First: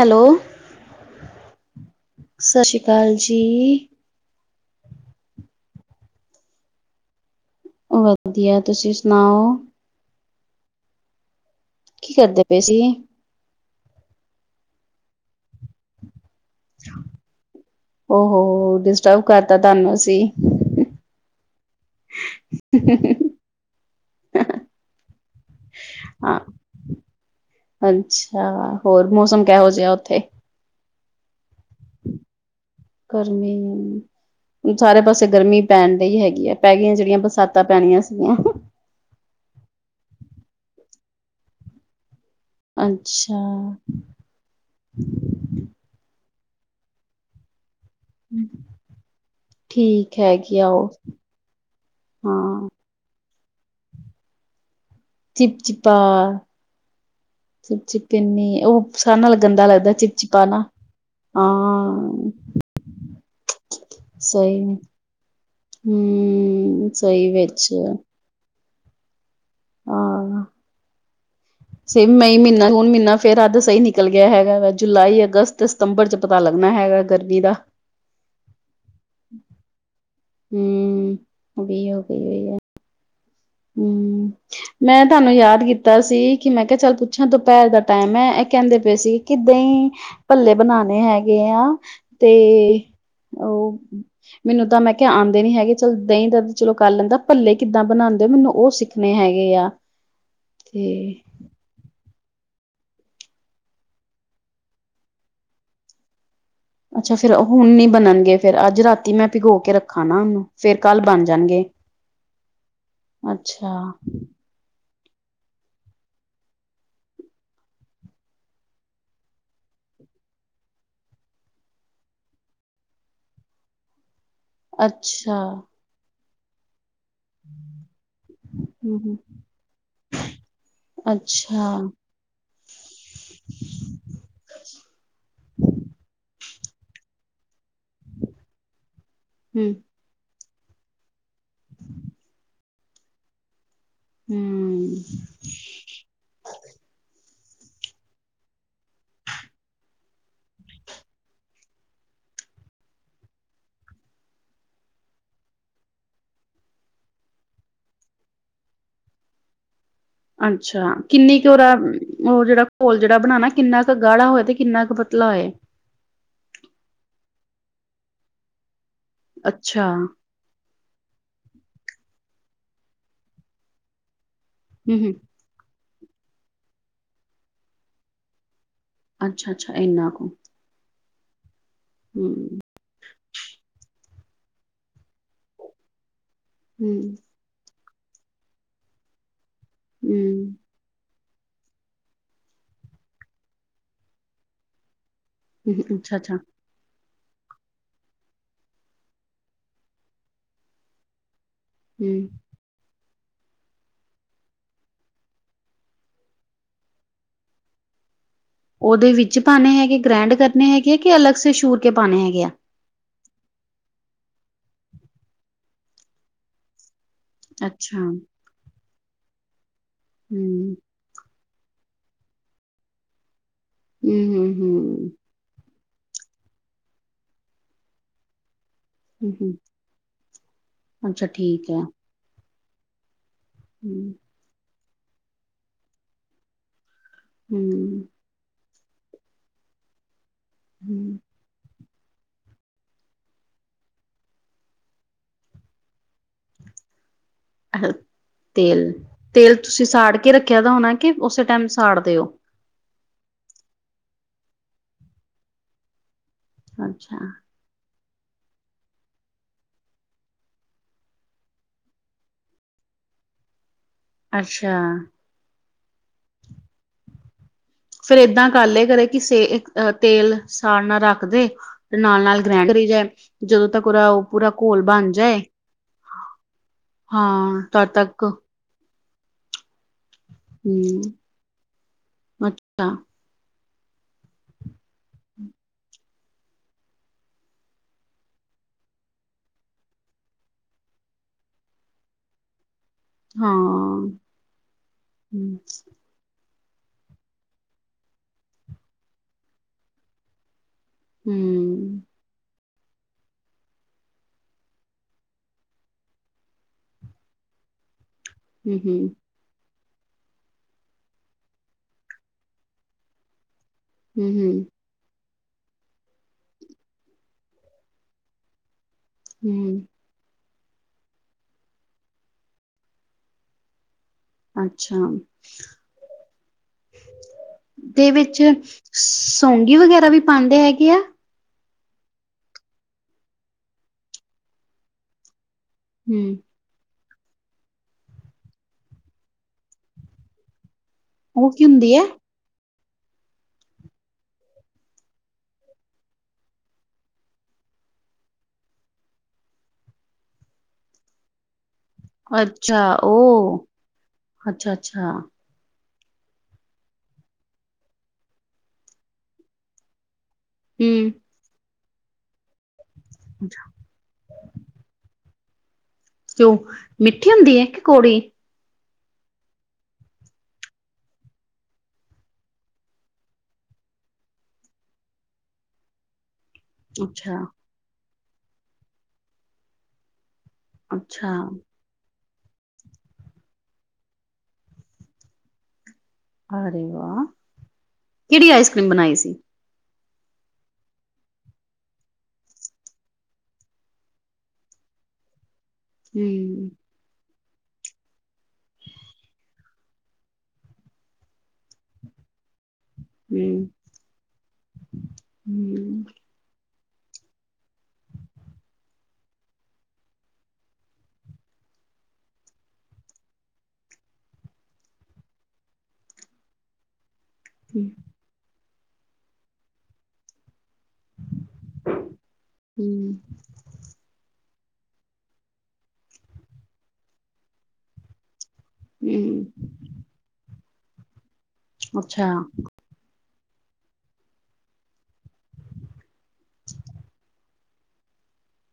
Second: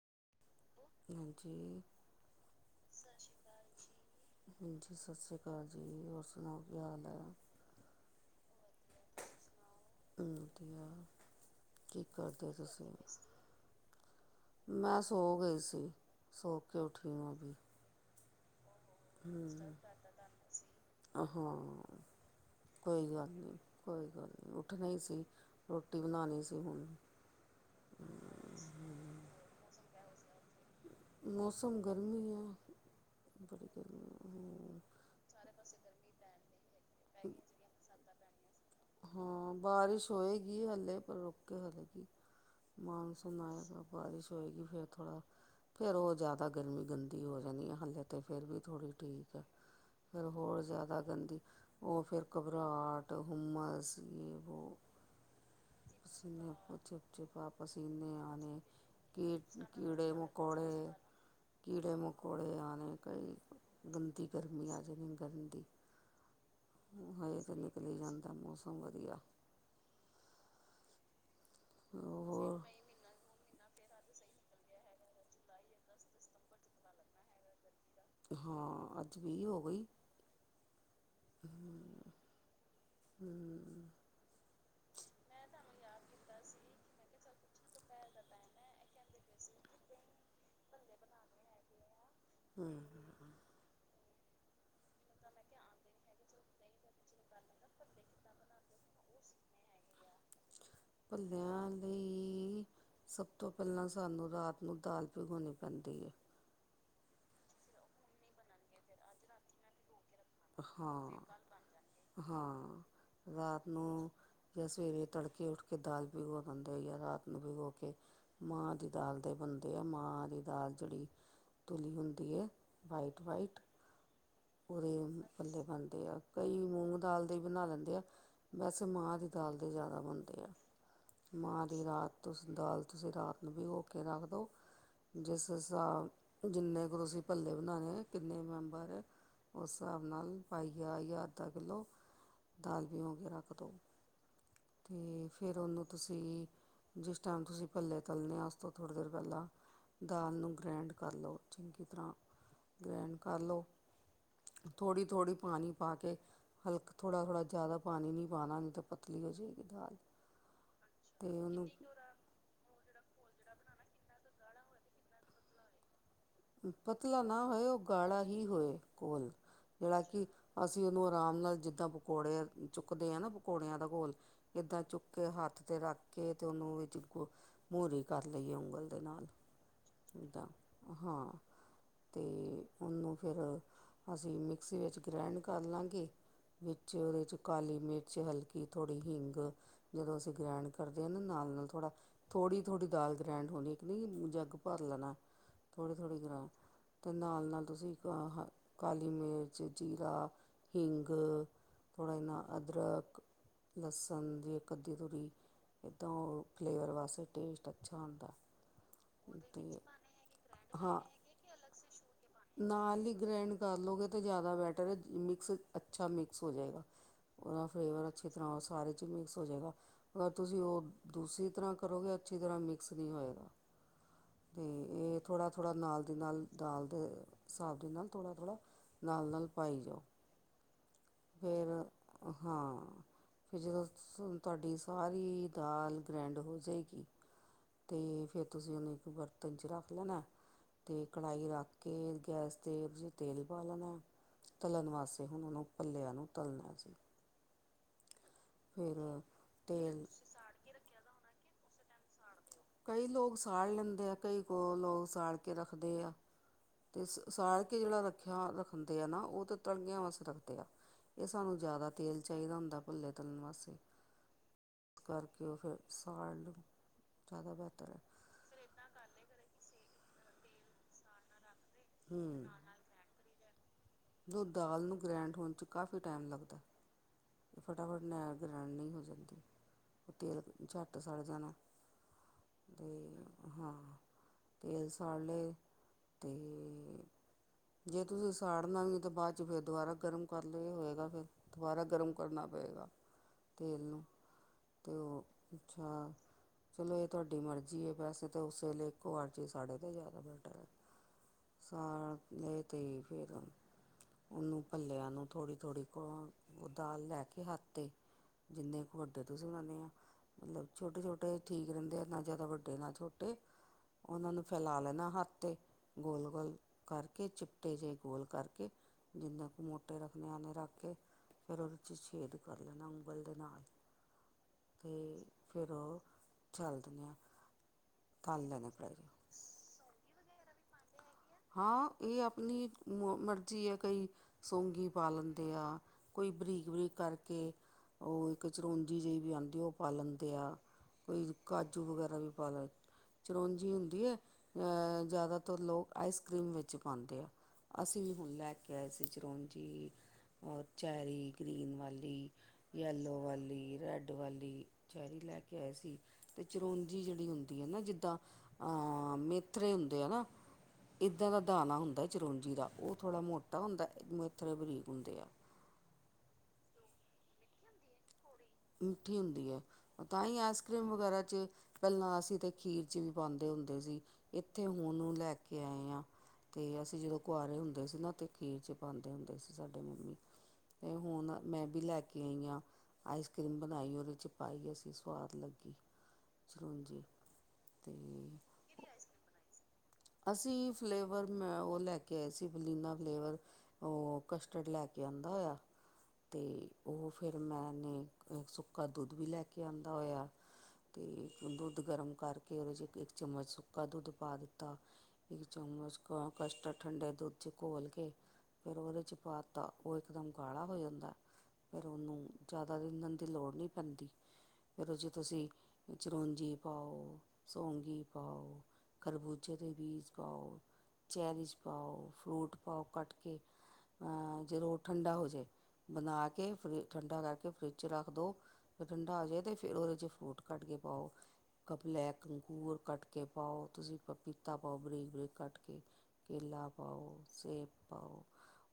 Hello ਹਾਂਜੀ ਸਤਿ ਸ੍ਰੀ ਅਕਾਲ ਜੀ ਹਾਂਜੀ ਸਤਿ ਸ਼੍ਰੀ ਅਕਾਲ ਜੀ ਹੋਰ ਸੁਣਾਓ ਕੀ ਹਾਲ ਹੈ ਵਧੀਆ ਤੁਸੀਂ ਸੁਣਾਓ ਵਧੀਆ ਕੀ ਕਰਦੇ ਹੋ ਤੁਸੀਂ ਮੈਂ ਸੋ ਗਈ ਸੀ, ਸੋ ਕੇ ਉੱਠੀ ਆਂ ਅਭੀ ਔਹੋ ਦਿਸ ਹੂ ਆਹਾਂ ਕੋਈ ਗੱਲ ਨਹੀਂ, ਕੋਈ ਗੱਲ ਨਹੀਂ ਉੱਠਣਾ ਈ ਸੀ ਰੋਟੀ ਹਾਂ ਬਣਾਉਣੀ ਸੀ ਹੁਣ ਅੱਛਾ ਹੋਰ ਮੌਸਮ ਕਿਹੋ ਜਿਹਾ ਉੱਥੇ ਮੌਸਮ ਗਰਮੀ ਆ ਗਰਮੀ ਸਾਰੇ ਪਾਸੇ ਗਰਮੀ ਪੈਣ ਡਹੀ ਹੈਗੀ ਹੈ, ਪੈ ਗਈਆਂ ਜਿਹੜੀਆਂ ਬਰਸਾਤਾਂ ਤਾਂ ਪੈਣੀਆਂ ਸੀਗੀਆਂ ਹਾਂ ਬਾਰਿਸ਼ ਹੋਏਗੀ ਹਲੇ, ਪਰ ਰੁਕ ਕੇ ਹਲੇਗੀ ਮਾਨਸੂਨ ਅੱਛਾ ਆਏਗਾ ਬਾਰਿਸ਼ ਹੋਏਗੀ ਫੇਰ ਥੋੜਾ, ਫੇਰ ਉਹ ਜ਼ਿਆਦਾ ਗਰਮੀ ਗੰਦੀ ਹੋ ਜਾਣੀ ਹੈ ਹਲੇੇ ਤੇ ਫਿਰ ਵੀ ਥੋੜ੍ਹੀ ਠੀਕ ਐ, ਠੀਕ ਫਿਰ ਹੈਗੀ ਹੋਰ ਆ ਉਹ ਜ਼ਿਆਦਾ ਗੰਦੀ ਉਹ ਫਿਰ ਹਾਂ ਘਬਰਾਹਟ ਹੁਮਸ ਵੀ ਹੋ ਚਿਪ ਚਿਪਾ ਪਸੀਨੇ ਚਿਪ ਚਿਪਾ ਚਿਪ ਚਿਪ ਪਸੀਨੇ ਆਣੇ, ਕਿੰਨੀ ਉਹ ਸਾਰਿਆਂ ਨਾਲ ਪੇਟ ਗੰਦਾ ਚ ਲੱਗਦਾ ਕੀੜੇ ਚਿਪ ਮੁ ਚਿਪਾ ਨਾ ਕੋੜੇ ਕੀੜੇ ਹਾਂ ਮਕੌੜੇ ਆਉਣੇ ਕਈ, ਗੰਦੀ ਸਹੀ ਗਰਮੀ ਆ ਜਾਣੀ ਗੰਦੀ ਹੂੰ, ਸਹੀ ਹਜੇ ਤੇ ਵਿੱਚ ਨਿਕਲੀ ਜਾਂਦਾ ਮੌਸਮ ਵਧੀਆ ਹਾਂ ਮਈ ਹੋਰ ਮਹੀਨਾ ਜੂਨ ਮਹੀਨਾ ਫੇਰ ਅੱਧ ਸਹੀ ਨਿਕਲ ਗਿਆ ਹੈਗਾ ਵਾ ਜੁਲਾਈ ਅਗਸਤ ਸਤੰਬਰ ਚ ਪਤਾ ਲੱਗਣਾ ਹੈਗਾ ਗਰਮੀ ਦਾ ਹਾਂ ਅੱਜ ਵੀ, ਹੋ ਗਈ ਹੂ ਵੀ ਹੋ ਤੇ ਗਈ ਹੈ ਹੂ ਹੂ ਮੈਂ ਤੁਹਾਨੂੰ ਯਾਦ ਕੀਤਾ ਸੀ ਕਿ ਮੈਂ ਕਿਹਾ ਚੱਲ ਪੁੱਛਾਂ ਦੁਪਹਿਰ ਦਾ ਟਾਈਮ ਹੈ, ਇਹ ਕਹਿੰਦੇ ਪਏ ਸੀ ਕਿ ਦਹੀ ਭੱਲੇ ਬਣਾਉਣੇ ਹੈਗੇ ਆ, ਤੇ ਉਹ ਮੈਨੂੰ ਤਾਂ ਮੈਂ ਕਿਹਾ ਆਉਂਦੇ ਨੀ ਹੈਗੇ, ਚੱਲ ਦਹੀਂ ਦਾ ਚਲੋ ਕਰ ਲੈਂਦਾ, ਭੱਲੇ ਕਿੱਦਾਂ ਬਣਾਉਂਦੇ ਉਹ ਸਿੱਖਣੇ ਹੈਗੇ ਆ ਤੇ ਆਂ ਲਈ, ਸਭ ਤੋਂ ਪਹਿਲਾਂ ਸਾਨੂੰ ਰਾਤ ਨੂੰ ਦਾਲ ਭਿਗਾਾਉਣੀ ਪੈਂਦੀ ਹੈ ਅੱਛਾ ਫਿਰ ਹੁਣ ਨੀ ਬਣਨਗੇ, ਫੇਰ ਅੱਜ ਰਾਤੀ ਮੈਂ ਭਿਗੋ ਕੇ ਰੱਖਾ ਨਾ ਉਹਨੂੰ ਫੇਰ ਕੱਲ ਹਾਂ ਬਣ ਜਾਣਗੇ। ਹਾਂ ਰਾਤ ਅੱਛਾ, ਨੂੰ ਜਾਂ ਸਵੇਰੇ ਤੜਕੇ ਉੱਠ ਕੇ ਦਾਲ ਭਿਘੋ ਦਿੰਦੇ ਹੈਗੇ ਜਾਂ ਰਾਤ ਨੂੰ ਭਿਘੋ ਕੇ ਮਾਂ ਦੀ ਦਾਲ ਦੇ ਬਣਦੇ ਐ, ਮਾਂ ਦੀ ਦਾਲ ਜਿਹੜੀ ਤੁਲੀ ਹੁੰਦੀ ਹੈ ਵਾਈਟ ਵਾਈਟ ਪੂਰੇ ਅੱਛਾ, ਭੱਲੇ ਬਣਦੇ ਆ ਕਈ ਮੂੰਗ ਦਾਲ ਦੇ ਹੀ ਬਣਾ ਲੈਂਦੇ ਆ, ਵੈਸੇ ਹੂੰ, ਮਾਂਹਾਂ ਦੀ ਦਾਲ ਦੇ ਜ਼ਿਆਦਾ ਬਣਦੇ ਆ। ਮਾਂ ਅੱਛਾ। ਰਾਤ ਤੁਸੀ ਦਾਲ ਤੁਸੀਂ ਰਾਤ ਨੂੰ ਭਿਗੋ ਕੇ ਰੱਖ ਦਿਉ। ਜਿਸ ਹਿਸਾਬ ਜਿੰਨੇ ਕੁ ਤੁਸੀਂ ਭੱਲੇ ਬਣਾਉਣੇ ਕਿੰਨੇ ਮੈਂਬਰ ਅ। ਉਸ ਹੂੰ। ਹਿਸਾਬ ਨਾਲ ਪਾਈਆ ਜਾਂ ਅੱਧਾ ਕਿੱਲੋ ਦਾਲ ਭਿਓ ਕੇ ਰੱਖ ਦਿਉ਼। ਹੂੰ, ਤੇ ਫੇਰ ਉਹਨੂੰ ਤੁਸੀਂ ਜਿਸ ਟਾਈਮ ਤੁਸੀਂ ਭੱਲੇ ਤਲਣੇ ਆ ਉਸ ਤੋਂ ਥੋੜ੍ਹੀ ਦੇਰ ਪਹਿਲਾਂ ਦਾਲ ਨੂੰ ਗ੍ਰੈਂਡ ਕਰ ਲਉ ਚੰਗੀ ਤਰ੍ਹਾਂ ਗ੍ਰੈਂਡ ਕਰ ਲਉ। ਥੋੜ੍ਹੀ, ਥੋੜ੍ਹੀ ਪਾਣੀ ਪਾ ਕੇ ਹਲਕਾ ਥੋੜ੍ਹਾ, ਥੋੜ੍ਹਾ ਜ਼ਿਆਦਾ ਪਾਣੀ ਨਹੀਂ ਪਾਉਣਾ੍ ਨਹੀਂ ਤਾਂ ਪਤਲੀ ਹੋ ਜਾਏਗੀ ਦਾਲ। ਅੱਛਾ ਕਿੰਨੀ ਅਤੇ ਕੁ ਉਹਨੂੰ ਉਹਦਾ ਉਹ ਜਿਹੜਾ ਘੋਲ ਜਿਹੜਾ ਬਣਾਉਣਾ ਕਿੰਨਾ ਕੁ ਗਾੜਾ ਹੋਏ ਤੇ ਕਿੰਨਾ ਕੁ ਪਤਲਾ ਹੋਏ। ਪਤਲਾ ਨਾ ਹੋਏ ਉਹ ਗਾੜਾ ਹੀ ਹੋਏ ਘੋਲ਼ ਅੱਛਾ, ਜਿਹੜਾ ਕਿ ਅਸੀਂ ਉਹਨੂੰ ਆਰਾਮ ਨਾਲ ਜਿੱਦਾਂ ਪਕੌੜੇ ਚੁੱਕਦੇ ਹਾਂ ਨਾ ਪਕੌੜਿਆਂ ਦਾ ਘੋਲ ਇਦਾਂ ਈ ਚੁੱਕ ਹੂੰ-ਹੂੰ, ਕੇ ਹੱਥ ਤੇ ਰੱਖ ਕੇ ਤੇ ਉਹਨੂੰ ਵਿੱਚ ਮੋਹਰੀ ਕਰ ਲਈ ਉਂਗਲ ਦੇ ਨਾਲ ਅੱਛਾ-ਅੱਛਾ ਇੰਨਾ ਕੁ ਜਿੱਦਾਂ ਹਾਂ ਤੇ ਹੂੰ, ਉਹਨੂੰ ਫਿਰ ਅਸੀਂ ਮਿਕਸੀ ਵਿੱਚ ਗ੍ਰੈਂਡ ਕਰ ਲਾਂਗੇ, ਵਿੱਚ ਹੂੰ, 'ਚ ਕਾਲੀ ਮਿਰਚ ਹਲਕੀ ਥੋੜ੍ਹੀ ਹਿੰਗ ਜਦੋਂ ਅਸੀਂ ਹੂੰ, ਗ੍ਰੈਂਡ ਕਰਦੇ ਆ ਨਾ ਨਾਲ, ਨਾਲ ਥੋੜ੍ਹਾ ਥੋੜ੍ਹੀ, ਥੋੜ੍ਹੀ ਦਾਲ ਗ੍ਰੈਂਡ ਹੋਣੀ ਇੱਕ ਨਾ ਜੀ ਮੂੰਹ ਜੱਗ ਭਰ ਲੈਣਾ। ਥੋੜੇ ਹੂੰ, ਥੋੜੇ ਅੱਛਾ-ਅੱਛਾ, ਗਰੈਂਡ ਤੇ ਨਾਲ, ਨਾਲ ਤੁਸੀਂ ਕਾਲੀ ਮਿਰਚ ਜੀਰਾ ਹਿੰਗ ਥੋੜ੍ਹਾ ਹੂੰ। ਜਿਹਨਾਂ ਅਦਰਕ ਲਸਣ ਦੀ ਇਕ ਅੱਦੀ ਤੁਰੀ ਇੱਦਾਂ ਉਹ ਫਲੇਵਰ ਵਾਸਤੇ ਟੇਸਟ ਅੱਛਾ ਆਉਂਦਾ। ਉਹਦੇ ਵਿੱਚ ਤੇ ਪਾਉਣੇ ਹੈਗੇ ਗ੍ਰੈਂਡ ਕਰਨੇ ਹੈਗੇ ਆ, ਹਾਂ ਕਿ ਅਲਗ ਸੇ ਸ਼ੂਰ ਕੇ ਪਾਉਣੇ ਹੈਗੇ ਆ਼਼ ਨਾਲ ਹੀ ਗ੍ਰੈਂਡ ਕਰ ਲਉਗੇ ਤਾਂ ਜ਼ਿਆਦਾ ਬੈਟਰ ਹੈ, ਮਿਕਸ ਅੱਛਾ ਮਿਕਸ ਹੋ ਜਾਵੇਗਾ। ਉਹਦਾ ਅੱਛਾ, ਫਲੇਵਰ ਅੱਛੀ ਤਰ੍ਹਾਂ ਸਾਰੇ ਚ ਮਿਕਸ ਹੋ ਜਾਵੇਗਾ। ਅਗਰ ਤੁਸੀਂ ਹੂੰ, ਉਹ ਦੂਸਰੀ ਤਰ੍ਹਾਂ ਕਰੋਗੇ ਅੱਛੀ ਤਰ੍ਹਾਂ ਮਿਕਸ ਨਹੀਂ ਹੋਏਗਾ, ਹੂੰ, ਹੂੰ, ਤੇ ਹੂੰ, ਇਹ ਥੋੜ੍ਹਾ, ਥੋੜ੍ਹਾ ਨਾਲ ਦੀ ਨਾਲ ਦਾਲ ਦੇ ਹਿਸਾਬ ਦੇ ਨਾਲ ਥੋੜ੍ਹਾ, ਥੋੜ੍ਹਾ ਨਾਲ, ਹੂੰ, ਨਾਲ ਹੂੰ। ਪਾਈ ਜਾਓ। ਅੱਛਾ ਫੇਰ ਠੀਕ ਹੈ ਹਾਂ ਫਿਰ ਜਦੋ ਹੂੰ ਸੂ ਤੁਹਾਡੀ ਸਾਰੀ ਦਾਲ ਗ੍ਰੈਂਡ ਹੋ ਜਾਵੇਗੀ, ਹੂੰ ਤੇ ਫੇਰ ਤੁਸੀਂ ਉਹਨੂੰ ਇੱਕ ਬਰਤਨ ਚ ਰੱਖ ਲੈਣਾ ਤੇ ਹੂੰ ਕੜਾਹੀ ਰੱਖ ਕਿ ਗੈਸ 'ਤੇ ਤੁਸੀਂ ਤੇਲ ਪਾ ਲੈਣਾ ਤਲਣ ਵਾਸਤੇ ਹੁਣ ਉਹਨੂੰ ਭਲਿਆ ਨੂੰ ਤਲਣਾ ਅਸੀਂ ਤੇਲ, ਫਿਰ ਤੇਲ ਤੁਸੀਂ ਸਾੜ ਕੇ ਰੱਖਿਆ ਦਾ ਹੋਣਾ ਕੇ ਉਸੇ ਟਾਈਮ ਸਾੜਦੇ ਓ। ਕਈ ਲੋਕ ਸਾੜ ਲੈਂਦੇ ਆ, ਕਈ ਕੋ ਲੋਕ ਸਾੜ ਕੇ ਰੱਖਦੇ ਆ਼ ਤੇ ਅੱਛਾ ਸਾੜ ਕੇ ਜਿਹੜਾ ਰੱਖਿਆ ਰੱਖਦੇ ਆ ਨਾ ਉਹ ਤੇ ਤੜਕਿਆ ਵਾਸਤੇ ਰੱਖਦੇ ਆ। ਤੇ ਸਾਨੂੰ ਜ਼ਿਆਦਾ ਤੇਲ ਚਾਹੀਦਾ ਹੁੰਦਾ ਭੱਲੇ ਤਲਣ ਵਾਸਤੇ ਅੱਛਾ। ਕਿ ਉਹ ਫੇਰ ਸਾੜ ਜ਼ਿਆਦਾ ਬਿਹਤਰ ਹੈ। ਫੇਰ ਏਦਾਂ ਕਰ ਲਏ ਕਰੇ ਕਿ ਸੇ ਅਹ ਤੇਲ ਸਾੜਨਾ ਰੱਖ ਦੇ ਤੇ ਨਾਲ, ਨਾਲ ਹਮ ਗਰੈਂਡ ਕਰੀ ਜਾਏ ਜਦੋਂ ਤੱਕ ਉਹਦਾ ਉਹ ਜੋ ਪੂਰਾ ਘੋਲ ਦਾਲ ਨੂੰ ਬਣ ਗ੍ਰੈਂਡ ਜਾਏ। ਤੇ ਹਾਂ ਤਦ ਫਟਾਫਟ ਤੱਕ ਨੈਰ ਗਰੈਂਡ ਨਹੀਂ ਹੋ ਸਕਦੀ। ਤੇਲ ਝੱਟ ਹੂੰ ਸੜ ਜਾਣਾ ਅੱਛਾ ਤੇ ਹਾਂ ਤੇਲ ਸਾੜ ਲੇ ਤੇ ਜੇ ਤੁਸੀ ਸਾੜਨਾ ਵੀ ਤਾ ਬਾਅਦ ਚ ਫੇਰ ਦੁਬਾਰਾ ਗਰਮ ਕਰ ਲਓ ਏ ਹੋਏਗਾ ਫੇਰ ਦੁਬਾਰਾ ਗਰਮ ਕਰਨਾ ਪਏਗਾ ਹਾਂ ਤੇਲ ਨੂੰ ਤੇ ਓ ਹੂੰ ਅੱਛਾ ਚਲੋ ਏ ਤੁਆਡੀ ਮਰਜ਼ੀ ਐ ਵੈਸੇ ਤਾ ਓਸ ਵੇਲੇ ਇੱਕੋ ਵਾਰ ਚ ਸਾੜੇ 'ਤੇ ਜ਼ਿਆਦਾ ਬੈਟਰ ਐ। ਹੁੰ ਸਾੜ ਲੇ ਤੇ ਫੇਰ। ਉਨੂੰ ਭੱਲਿਆਂ ਨੂੰ ਥੋੜੀ, ਥੋੜੀ ਪੋ ਦਾਲ ਲੈ ਕੇ ਹੱਥ ਤੇ ਜਿੰਨੇ ਕੁ ਹੂੰ ਵੱਡੇ ਤੁਸੀਂ ਬਣਾਨੇ ਆਂ ਮਲਬ ਛੋਟੇ, ਛੋਟੇ ਠੀਕ ਰੈਨੇ ਆ ਨਾ ਜ਼ਿਆਦਾ ਵੱਡੇ ਨਾ ਛੋਟੇ ਹੂੰ ਓਨਾਂ ਨੂੰ ਹੂੰ ਫੈਲਾ ਲੈਣਾ ਹੱਥ ਤੇ। ਗੋਲ, ਗੋਲ ਕਰਕੇ ਚਿੱਪਟੇ ਜਏ ਗੋਲ ਕਰਕੇ ਜਿੰਨਾਂ ਕੁ ਹੂੰ ਮੋਟੇ ਰੱਖ ਮਿਆਨੇ ਰੱਖ ਕੇ। ਫੇਰ ਓਦੇ 'ਚ ਛੇਦ ਕਰ ਲੈਣਾ ਉਂਗਲ ਦੇ ਨਾਲ। ਅੱਛਾ ਤੇ ਫਿਰ ਓਹ ਝੱਲਦੀਆਂ। ਦੇ ਵਿੱਚ ਸੌਂਗੀ ਵਗੈਰਾ ਵੀ ਪਾਂਦੇ ਹੈਗੇ ਆ? ਹਾਂ ਏ ਆਪਣੀ ਮ ਮਰਜ਼ੀ ਐ ਕਈ ਸੌਂਗੀ ਪਾ ਲੈਂਦੇ ਆ। ਹੂੰ ਕੋਈ ਬਰੀਕ ਬਰੀਕ ਕਰਕੇ ਓ ਇੱਕ ਚਰੋਂਜੀ ਜਿਹੀ ਵੀ ਆਂਦੀ ਓ ਪਾ ਲੈਂਦੇ ਆ ਕੋਈ ਉਹ ਕੀ ਕਾਜੂ ਹੁੰਦੀ ਹੈ ਵਗੈਰਾ ਵੀ ਪਾ ਲੈ ਚਰੋਂਜੀ ਹੁੰਦੀ ਐ ਅ ਜ਼ਿਆਦਾਤਰ ਲੋਕ ਆਈਸ ਕਰੀਮ ਵਿੱਚ ਪਾਂਦੇ ਆ ਅਸੀਂ ਵੀ ਹੁਣ ਲੈ ਕੇ ਆਏ ਸੀ ਚਰੋਂਜੀ। ਔਰ ਚੈਰੀ ਗ੍ਰੀਨ ਵਾਲ ਲੀ ਅੱਛਾ ਯਲੋ ਉਹ ਵਾਲੀ, ਰੈਡ ਵਾਲੀ ਅੱਛਾ ਅੱਛਾ ਚੈਰੀ ਲੈ ਕੇ ਆਏ ਸੀ ਤੇ ਚਰੋਂਜੀ ਜੇੜੀ ਹੁੰਦੀ ਐ ਨਾ ਜਿੱਦਾਂ ਆਂ ਮੇਥਰੇ ਹੁੰਦੇ ਆ ਨਾ ਹਮ ਇੱਦਾਂ ਦਾ ਦਾਣਾ ਹੁੰਦਾ ਏ ਚਰੋਂਜੀ ਦਾ ਓ ਥੋੜ੍ਹਾ ਮੋਟਾ ਹੁੰਦਾ ਮੇਥਰੇ ਬਰੀਕ ਹੁੰਦੇ ਆ। ਤੇ ਓ ਮਿੱਠੀ ਹੁੰਦੀ ਹੈ ਕਿ ਕੌੜੀ? ਮਿੱਠੀ ਹੁੰਦੀ ਹੈ ਓ ਤਾਂ ਈ ਐਸਕਰੀਮ ਵਗੈਰਾ 'ਚ ਪੈਲਾਂ ਅਸੀਂ ਤਾਂ ਖੀਰ ਚ ਵੀ ਪਾਂਦੇ ਹੁੰਦੇ ਸੀ ਏਥੇ ਹੁਣ ਉ ਲੈ ਕੇ ਆਏ ਆਂ। ਤੇ ਅਸੀਂ ਜਦੋਂ ਅੱਛਾ ਕੁਆਰੇ ਹੁੰਦੇ ਸੀ ਨਾ ਤੇ ਖੀਰ 'ਚ ਪਾਂਦੇ ਹੁੰਦੇ ਸੀ ਸਾਡੇ ਮੰਮੀ। ਤੇ ਅੱਛਾ ਹੁਣ ਮੈਂ ਵੀ ਲੈ ਕੇ ਆਈ ਆਂ ਆਈਸ ਕ੍ਰੀਮ ਬਣਾਈ ਏ ਓਦੇ 'ਚ ਪਾਈ ਅਸੀਂ ਸਵਾਦ ਲੱਗੀ। ਅਰੇ ਚਰੋਂਜੀ ਵਾਹ, ਅਤੇ ਕੇੜੀ ਆਈਸ ਕਰੀਮ ਬਣਾਈ ਸੀ? ਅਸੀਂ ਫਲੇਵਰ ਮੈਂ ਓ ਲੈ ਕੇ ਆਏ ਸੀ ਵਲੀਨਾ ਫਲੇਵਰ। ਓ ਕਸਟਰਡ ਲੈ ਕੇ ਆਂਦਾ ਹੋਇਆ ਤੇ ਹਮ ਓ ਫੇਰ ਮੈਂ ਨੇ ਸੁੱਕਾ ਦੁੱਧ ਵੀ ਲੈ ਕੇ ਆਂਦਾ ਹੋਇਆ। ਤੇ ਹੁਣ ਦੁੱਧ ਗਰਮ ਕਰਕੇ ਓਦੇ 'ਚ ਇੱਕ ਚਮੱਚ ਹਮ ਸੁੱਕਾ ਦੁੱਧ ਪਾ ਦਿੱਤਾ ਇੱਕ ਚਮੱਚ ਹਮ ਕਸਟਰਡ ਠੰਡੇ ਦੁੱਧ ਚ ਘੋਲ ਕੇ ਫੇਰ ਓਹਦੇ ਚ ਪਾਤਾ ਓ ਇਕਦਮ ਗਾੜਾ ਹੋ ਜਾਂਦਾ। ਫੇਰ ਓਨੂੰ ਜ਼ਿਆਦਾ ਰੀਨਣ ਦੀ ਲੋੜ ਨੀ ਪੈਂਦੀ। ਓਦੇ ਚ ਤੁਸੀਂ ਚਰੋਂਜੀ ਪਾਓ, ਸੌਂਗੀ ਪਾਓ ਖਰਬੂਜ ਜੇ ਦੇ ਬੀਜ਼ ਪਾਓ, ਚੈਰੀਜ਼ ਪਾਓ, ਫਰੂਟ ਪਾਓ ਹਮ ਕਟ ਕੇ। ਆਂ ਜਦੋਂ ਓ ਠੰਡਾ ਹੋ ਜੇ ਬਣਾ ਕੇ ਫਰਿ ਠੰਡਾ ਕਰਕੇ ਫਰਿੱਜ 'ਚ ਰੱਖ ਦੋ। ਠੰਡਾ ਹੋ ਜੇ ਹਮ ਤੇ ਫਿਰ ਓਦੇ 'ਚ ਫਰੂਟ ਕੱਟ ਕੇ ਪਾਓ ਕਪ ਲੈਕ ਅੱਛਾ ਹਮ ਅੰਗੂਰ ਕੱਟ ਕੇ ਪਾਓ ਤੁਸੀਂ। ਪਪੀਤਾ ਪਾਓ ਬਰੀਕ- ਬਰੀਕ ਕੱਟ ਕੇ ਕੇਲਾ ਪਾਓ, ਸੇਬ ਪਾਓ।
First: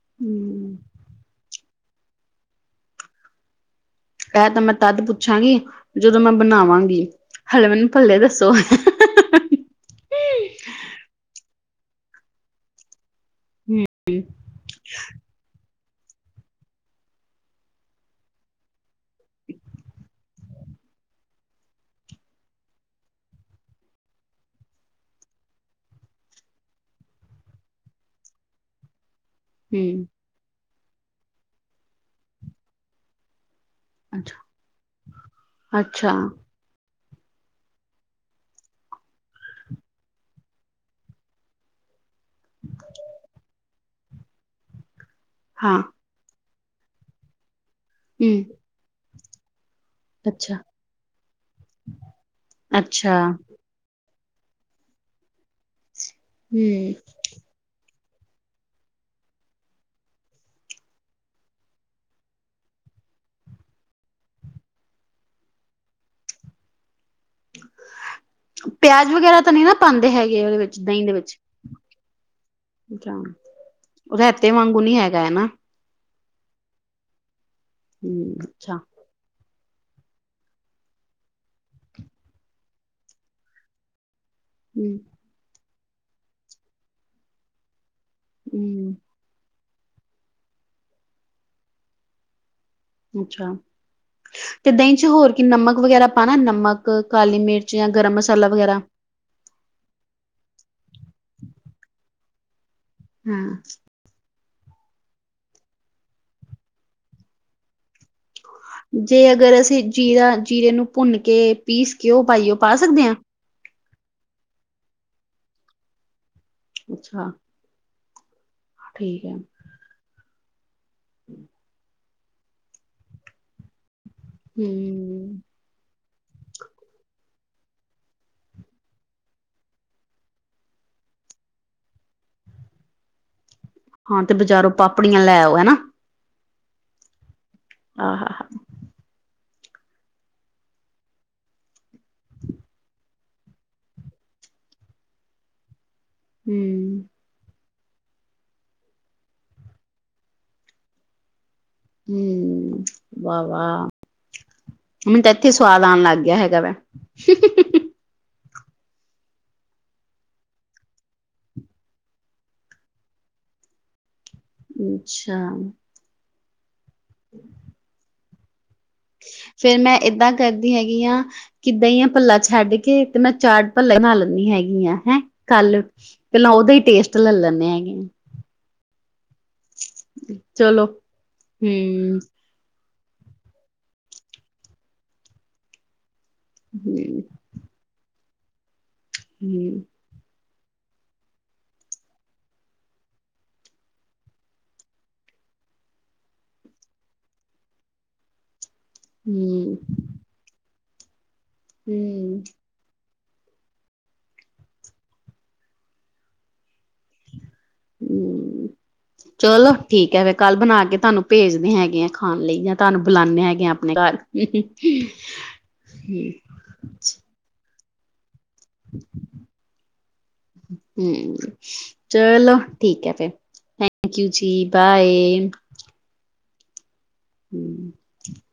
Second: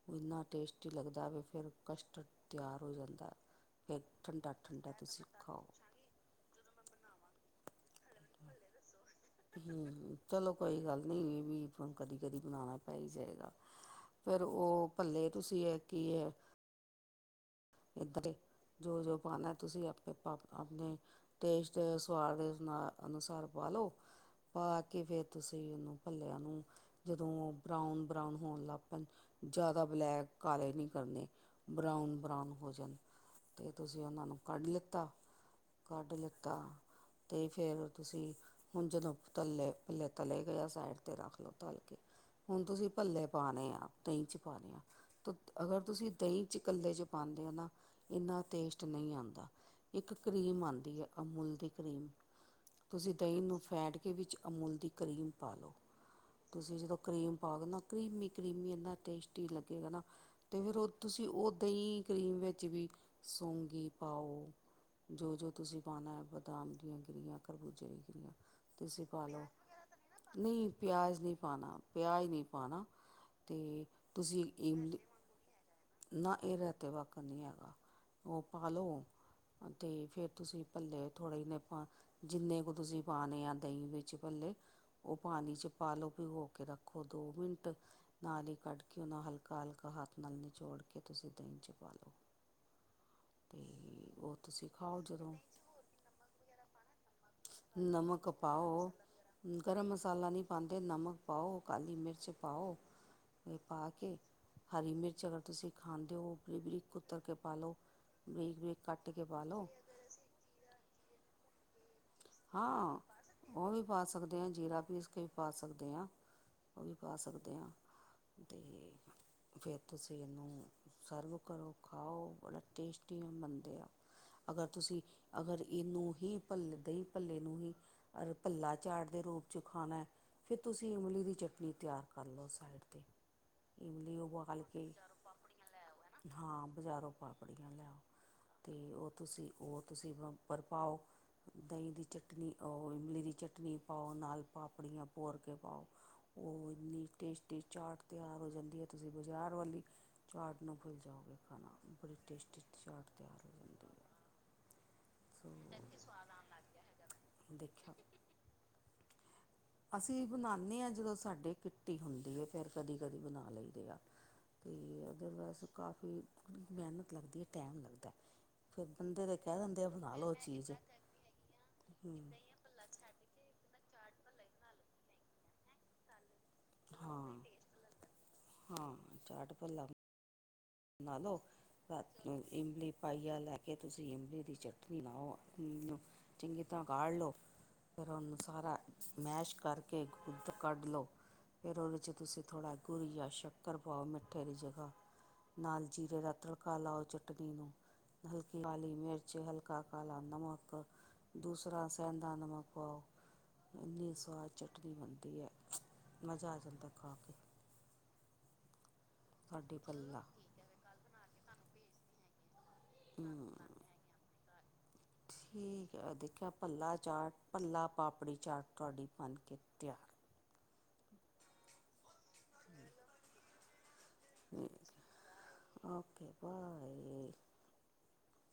ਉਹ ਇੰਨਾ ਟੇਸਟੀ ਲੱਗਦਾ ਵੇ ਫੇਰ ਕਸਟਰਡ ਤਿਆਰ ਹੋ ਜਾਂਦਾ। ਫੇਰ ਇਹ ਠੰਡਾ- ਤਾਂ ਮੈਂ ਠੰਡਾ ਤਦ ਤੁਸੀਂ ਪੁੱਛਾਂਗੀ ਖਾਓ। ਜਦੋਂ ਮੈਂ ਬਣਾਵਾਂਗੀ, ਹਲੇੇ ਮੈਨੂੰ ਭਲੇ ਦੱਸੋ। ਹੂੰ ਚਲੋ ਕੋਈ ਗੱਲ ਨੀ ਇਹ ਵੀ ਹੁਣ ਕਦੀ- ਕਦੀ ਬਣਾਣਾ। ਪਈ ਹੀ ਜਾਏਗਾ ਫੇਰ ਉਹ ਭਲੇ ਤੁਸੀਂ ਐ ਕੀ ਹੈ। ਇੱਧਰ ਦੇ ਜੋ- ਜੋ ਪਾਉਣਾ ਤੁਸੀਂ ਆਪੇ ਪਾ ਕੇ। ਆਪਣੇ ਟੇਸਟ ਸਵਾਦ ਦੇ ਅ ਅਨੁਸਾਰ ਪਾਲਓ। ਪਾ ਕੇ ਫੇਰ ਤੁਸੀਂ ਉਹਨੂੰ ਭੱਲੇਆਂ ਨੂੰ ਜਦੋਂ ਉਹ ਬਰਾਊਨ- ਬਰਾਊਨ ਹੋਣ ਲੱਗ ਪੈਣ। ਜ਼ਿਆਦਾ ਹਮ ਬਲੈਕ ਕਾਲੇ ਨੀ ਕਰਨੇ, ਬਰਾਊਨ- ਬਰਾਾਊਨ ਹੋ ਜਾਣ। ਤੇ ਤੁਸੀਂ ਉਹਨਾਂ ਨੂੰ ਅੱਛਾ ਕੱਢ ਲਿੱਤਾ- ਅੱਛਾ ਕੱਢ ਲਿੱਤਾ। ਅਤੇ ਫੇਰ ਤੁਸੀਂ, ਹੁਣ ਜਦੋਂ ਤੱਲੇ ਪੱਲੇ ਤਲੇ ਗਏ ਸਾਈਡ ਤੇ ਰੱਖ ਲਓ ਤਲ ਕੇ। ਹੁਣ ਤੁਸੀਂ ਭੱਲੇ ਪਾਣੇ ਆ ਦਹੀਂ 'ਚ ਪਾਣੇ ਆ ਤ ਹਾਂ ਅਗਰ ਤੁਸੀਂ, ਦਹੀਂ ਚ ਇਕੱਲੇ ਚ ਪਾਉਂਦੇ ਔ ਨਾ ਇੰਨਾ ਹਮ ਟੇਸਟ ਨਹੀਂ ਆਉਂਦਾ। ਇੱਕ ਅੱਛਾ ਕਰੀਮ ਆਉਂਦੀ ਹੈ ਅਮੂਲ ਦੀ ਕਰੀਮ ਤੁਸੀਂ ਅੱਛਾ ਦਹੀਂ ਨੂੰ ਫੈਟ ਵਿੱਚ ਅਮੂਲ ਦੀ ਕਰੀਮ ਪਾ ਲਉ ਤੁਸੀਂ ਹਮ ਜਦੋਂ ਕਰੀਮ ਪਾ ਕੇ ਨਾ ਕਰੀਮੀ- ਕਰੀਮੀ ਇੰਨਾ ਟੇਸਟੀ ਲੱਗੇਗਾ ਨਾ ਅਤੇ ਫੇਰ ਉਹ ਤੁਸੀਂ ਉਹ ਦਹੀਂ ਕਰੀਮ ਵਿੱਚ ਵੀ ਸੌਂਗੀ ਪਾਓ। ਜੋ- ਜੋ ਤੁਸੀਂ ਪਾਉਣਾ ਹੈ ਬਦਾਮ ਦੀਆਂ ਗਰੀਆਂ। ਖਰਬੂਜੇ ਦੀ ਗੀਰੀਆਂ ਤੇਸੀਂ ਪਿਆਜ ਪਾ ਵਗੈਰਾ ਲਓ ਤਾਂ ਨਹੀਂ ਨਾ ਪਾਉਂਦੇ ਹੈਗੇ ਉਹਦੇ ਨਹੀਂ ਵਿੱਚ ਦਹੀਂ ਦੇ ਪਿਆਜ਼ ਨਹੀਂ ਵਿੱਚ ਪਾਣਾ। ਪਿਆਜ਼ ਨਹੀਂ ਪਾਣਾ ਅੱਛਾ ਤੇ ਤੁਸੀਂ ਇਮਲੀ ਪਾਨਾ, ਨਾ ਇਹ ਰਹਿਤੇ ਵਕ ਨਹੀਂ ਹੈਗਾ, ਹਮ ਉਹ ਪਾ ਅੱਛਾ ਲਉ। ਤੇ ਫੇਰ ਤੁਸੀਂ ਭਲੇ ਥੋੜਾ ਜਿਨਾ ਪਾ ਜਿੰਨੇ ਕੁ ਤੁਸੀਂ ਪਾਣੇ ਆ ਦਹੀਂ ਵਿੱਚ ਭੱਲੇ। ਹੂੰ। ਉਹ ਪਾਣੀ ਚ ਪਾ ਲਓ, ਭਿਗੋ ਕੇ ਰੱਖੋ ਦੋ ਮਿੰਟ ਨਾਲ ਹੀ ਕੱਢ ਹਮ ਕੇ ਉਹ ਨਾਲ ਹਲ ਕਾ ਹਲਕ ਹੱਥ ਨਾਲ ਨਿਚੋੜ ਕੇ ਤੁਸੀਂ ਦਹੀ ਚ ਪਾ ਲਓ, ਅੱਛਾ ਤੇ। ਤੇ ਦਹੀਂ ਚ ਹੋਰ ਕੀ ਨਮਕ ਵਗੈਰਾ ਪਾਣਾ ਨਮਕ, ਕਾਲੀ ਮਿਰਚ, ਜਾਂ ਗਰਮ ਨਮਕ ਮਸਾਲਾ ਵਗੈਰਾ। ਪਾਓ ਗਰਮ ਮਸਾਲਾ ਨਹੀਂ ਪਾਂਦੇ ਨਮਕ ਪਾਓ, ਕਾਲੀ ਮਿਰਚ ਪਾਓ, ਹਾਂ ਇਹ ਪਾ ਕੇ ਹਰੀ ਮਿਰਚ ਅਗਰ, ਤੁਸੀਂ ਖਾਂਣਦੇ ਹੋ ਬਰੀ ਬਰੀਕ ਕੁਤਰ ਕੇ ਪਾ ਲਓ, ਬਰੀਕ। ਬਰੀਕ ਕੱਟ ਜੇ ਕੇ ਪਾ ਅਗਰ ਲਓ ਅਸੀਂ ਜੀਰਾ, ਜੀਰੇ ਨੂੰ ਭੁੰਨ ਕੇ, ਪੀਸ ਕੇ ਉਹ ਪਾਈਏ ਪਾ ਸਕਦੇ ਹਾਂ। ਉਹ ਵੀ ਪਾ ਸਕਦੇ ਹਾਂ ਜੀਰਾ ਪੀਸ ਕੇ ਵੀ ਪਾ ਸਕਦੇ ਹਾਂ, ਉਹ ਵੀ ਪਾ ਅੱਛਾ ਸਕਦੇ ਹਾਂ। ਤੇ ਠੀਕ ਹੈ ਫੇਰ ਤੁਸੀਂ ਇਹਨੂੰ ਸਰਵ ਕਰੋ। ਖਾਓ ਬੜਾ ਟੇਸਟੀ ਮੰਨਦੇ ਆ, ਅਗਰ ਤੁਸੀਂ ਹਮ ਅਗਰ ਇਹਨੂੰ ਹੀ ਭੱਲ- ਦਹੀ ਪੱਲੇ ਨੂੰ ਹੀ ਅ ਭੱਲਾ ਚਾੜ ਦੇ ਰੂਪ ਚ ਖਾਣਾ ਐ। ਤੇ ਫੇਰ ਤੁਸੀਂ ਇਮਲੀ ਦੀ ਚਟਨੀ ਤਿਆਰ ਕਰ ਲਓ ਸਾਈਡ 'ਤੇ। ਇਮਲੀ ਹਾਂ ਤੇ ਉਬਾਲ ਬਜ਼ਾਰੋਂ ਕੇ ਪਾਪੜੀਆਂ ਲੈ ਆਓ, ਹਨਾ। ਹਾਂ ਬਜ਼ਾਰੋਂ ਪਾਪੜੀਆਂ ਲੇ ਆਓ। ਆਹ ਤੇ ਉਹ ਤੁਸੀਂ- ਉਹ ਤੁਸੀਂ ਵ ਉਪਰ ਪਾਓ। ਦਹੀਂ ਦੀ ਚਟਨੀ ਆਓ ਇਮਲੀ ਦੀ ਚਟਨੀ ਪਾਓ ਨਾਲ ਪਾਪੜੀਆਂ ਭੋਰ ਕੇ ਪਾਓ। ਉਹ ਹਮ ਇੰਨੀ ਟੇਸਟ, [unintelligible] ਚਾਟ ਤਿਆਰ ਹੋ ਜਾਂਦੀ ਹੈ ਤੁਸੀਂ ਬਾਜ਼ਾਰ ਵਾਲੀ ਚਾਟ ਨੂੰ ਭੁੱਲ ਜਾਓਗੇ ਖਾਣਾ। ਬੜੀ ਟੇਸਟੀ ਹਮ ਚਾਟ ਵਾਹ ਤਿਆਰ ਹੋ ਵਾਹ ਜਾਂਦੀ ਆ, [unintelligible] [unintelligible] ਹੰ, ਹੰ ਹ ਹ [inaudible] [inaudible] ਅਸੀਂ ਬਣਾਉਦੇ ਹਾਂ ਜਦੋਂ ਸਾਡੇ ਕਿੱਟੀ ਹੁੰਦੀ ਹੈ, ਫਿਰ ਕਦੀ ਕਦੀ ਬਣਾ ਲਈਦੇ ਆ। ਅਤੇ ਅੱਛਾ ਅਦਰਵਾਇਜ਼ ਕਾਫੀ ਮਿਹਨਤ ਲੱਗਦੀ ਹੈ ਟਾਈਮ ਲੱਗਦੈ। ਫਿਰ ਬੰਦੇ ਤੇ ਕਹਿ ਦਿੰਦੇ ਆ ਬਣਾ ਲਓ ਚੀਜ਼। ਯਾ ਕਿੱਦਾਂ ਹੀ ਆ ਹੂੰ। ਭਲਾ ਛੱਡ ਕੇ, ਤੇ ਮੈਂ ਚਾਟ। ਭਲ਼ੇ ਬਣਾ ਲੈਂਦੀ ਹੈਗੀ ਆ ਹੈਂ, ਕੱਲ ਪਹਿਲਾਂ ਉਹਦਾ ਹੀ ਟੇਸਟ ਲੈ ਹਾਂ, ਲੈਦੇ ਹੈਗੇ ਆ। ਹਾਂ ਚਾਟ ਭਲਾ। ਚਲੋ। ਨਾ ਲੋ ਹੂੰ ਰਾਤੀ। ਇਮਲੀ ਪਾਈਆ ਲੈ ਕੇ ਤੁਸੀਂ ਇਮਲੀ ਦੀ ਚਟਨੀ ਬਣਾਓ। ਚੰਗੀ ਤਰ੍ਹਾਂ ਕਾੜ ਹੂੰ ਲਓ, ਫਿਰ ਉਹਨੂੰ ਸਾਰਾ ਮੈਸ਼ ਹੂੰ ਕਰਕੇ। ਕੱਢ ਲਓ, ਫਿਰ ਉਹਦੇ 'ਚ ਤੁਸੀਂ ਥੋੜ੍ਹਾ ਗੁੜ ਜਾਂ ਸ਼ੱਕਰ ਪਾਓ, ਮਿੱਠੇ ਦੀ ਜਗਾ ਨਾਲ ਜੀਰੇ ਦਾ ਤੜਕਾ ਲਾਓ ਚਟਨੀ ਨੂੰ। ਹਲਕੀ ਕਾਲੀ ਮਿਰਚ, ਹੂੰ ਹਲਕਾ ਕਾਲਾ ਨਮਕ, ਦੂਸਰਾ ਸੈਂਧਾ ਹੂੰ ਨਮਕ ਪਾਓ। ਇੰਨੀ ਸਵਾਦ ਚਟਨੀ ਬਣਦੀ ਹੈ, ਮਜ਼ਾ ਆ ਜਾਂਦਾ ਖਾ ਕੇ। ਹੂੰ, ਚਲੋ ਸਾਡੀ ਠੀਕ ਪੱਲਾ ਹੈ ਫੇਰ ਕੱਲ ਬਣਾ ਕੇ ਤੁਹਾਨੂੰ ਭੇਜਦੇ ਹੈਗੇ ਆ, ਖਾਣ ਲਈ ਜਾ। ਤੁਹਾਨੂੰ ਬੁਲਾਉਂਦੇ ਹਮ ਹੈਗੇ ਆ ਆਪਣੇ ਘਰ, ਠੀਕ ਹੈ ਹੂੰ ਦੇਖਿਆ ਭੱਲਾ ਚਾਟ ਭੱਲਾ- ਪਾਪੜੀ- ਚਾਟ, ਤੁਹਾਡੀ ਬਣ ਕੇ ਤਿਆਰ। ਹੂੰ, ਚਲੋ ਠੀਕ ਹੈ ਫੇਰ। ਓਕੇ ਜੀ, ਬਾਏ। Okay, bye. ਹਮ [inaudible]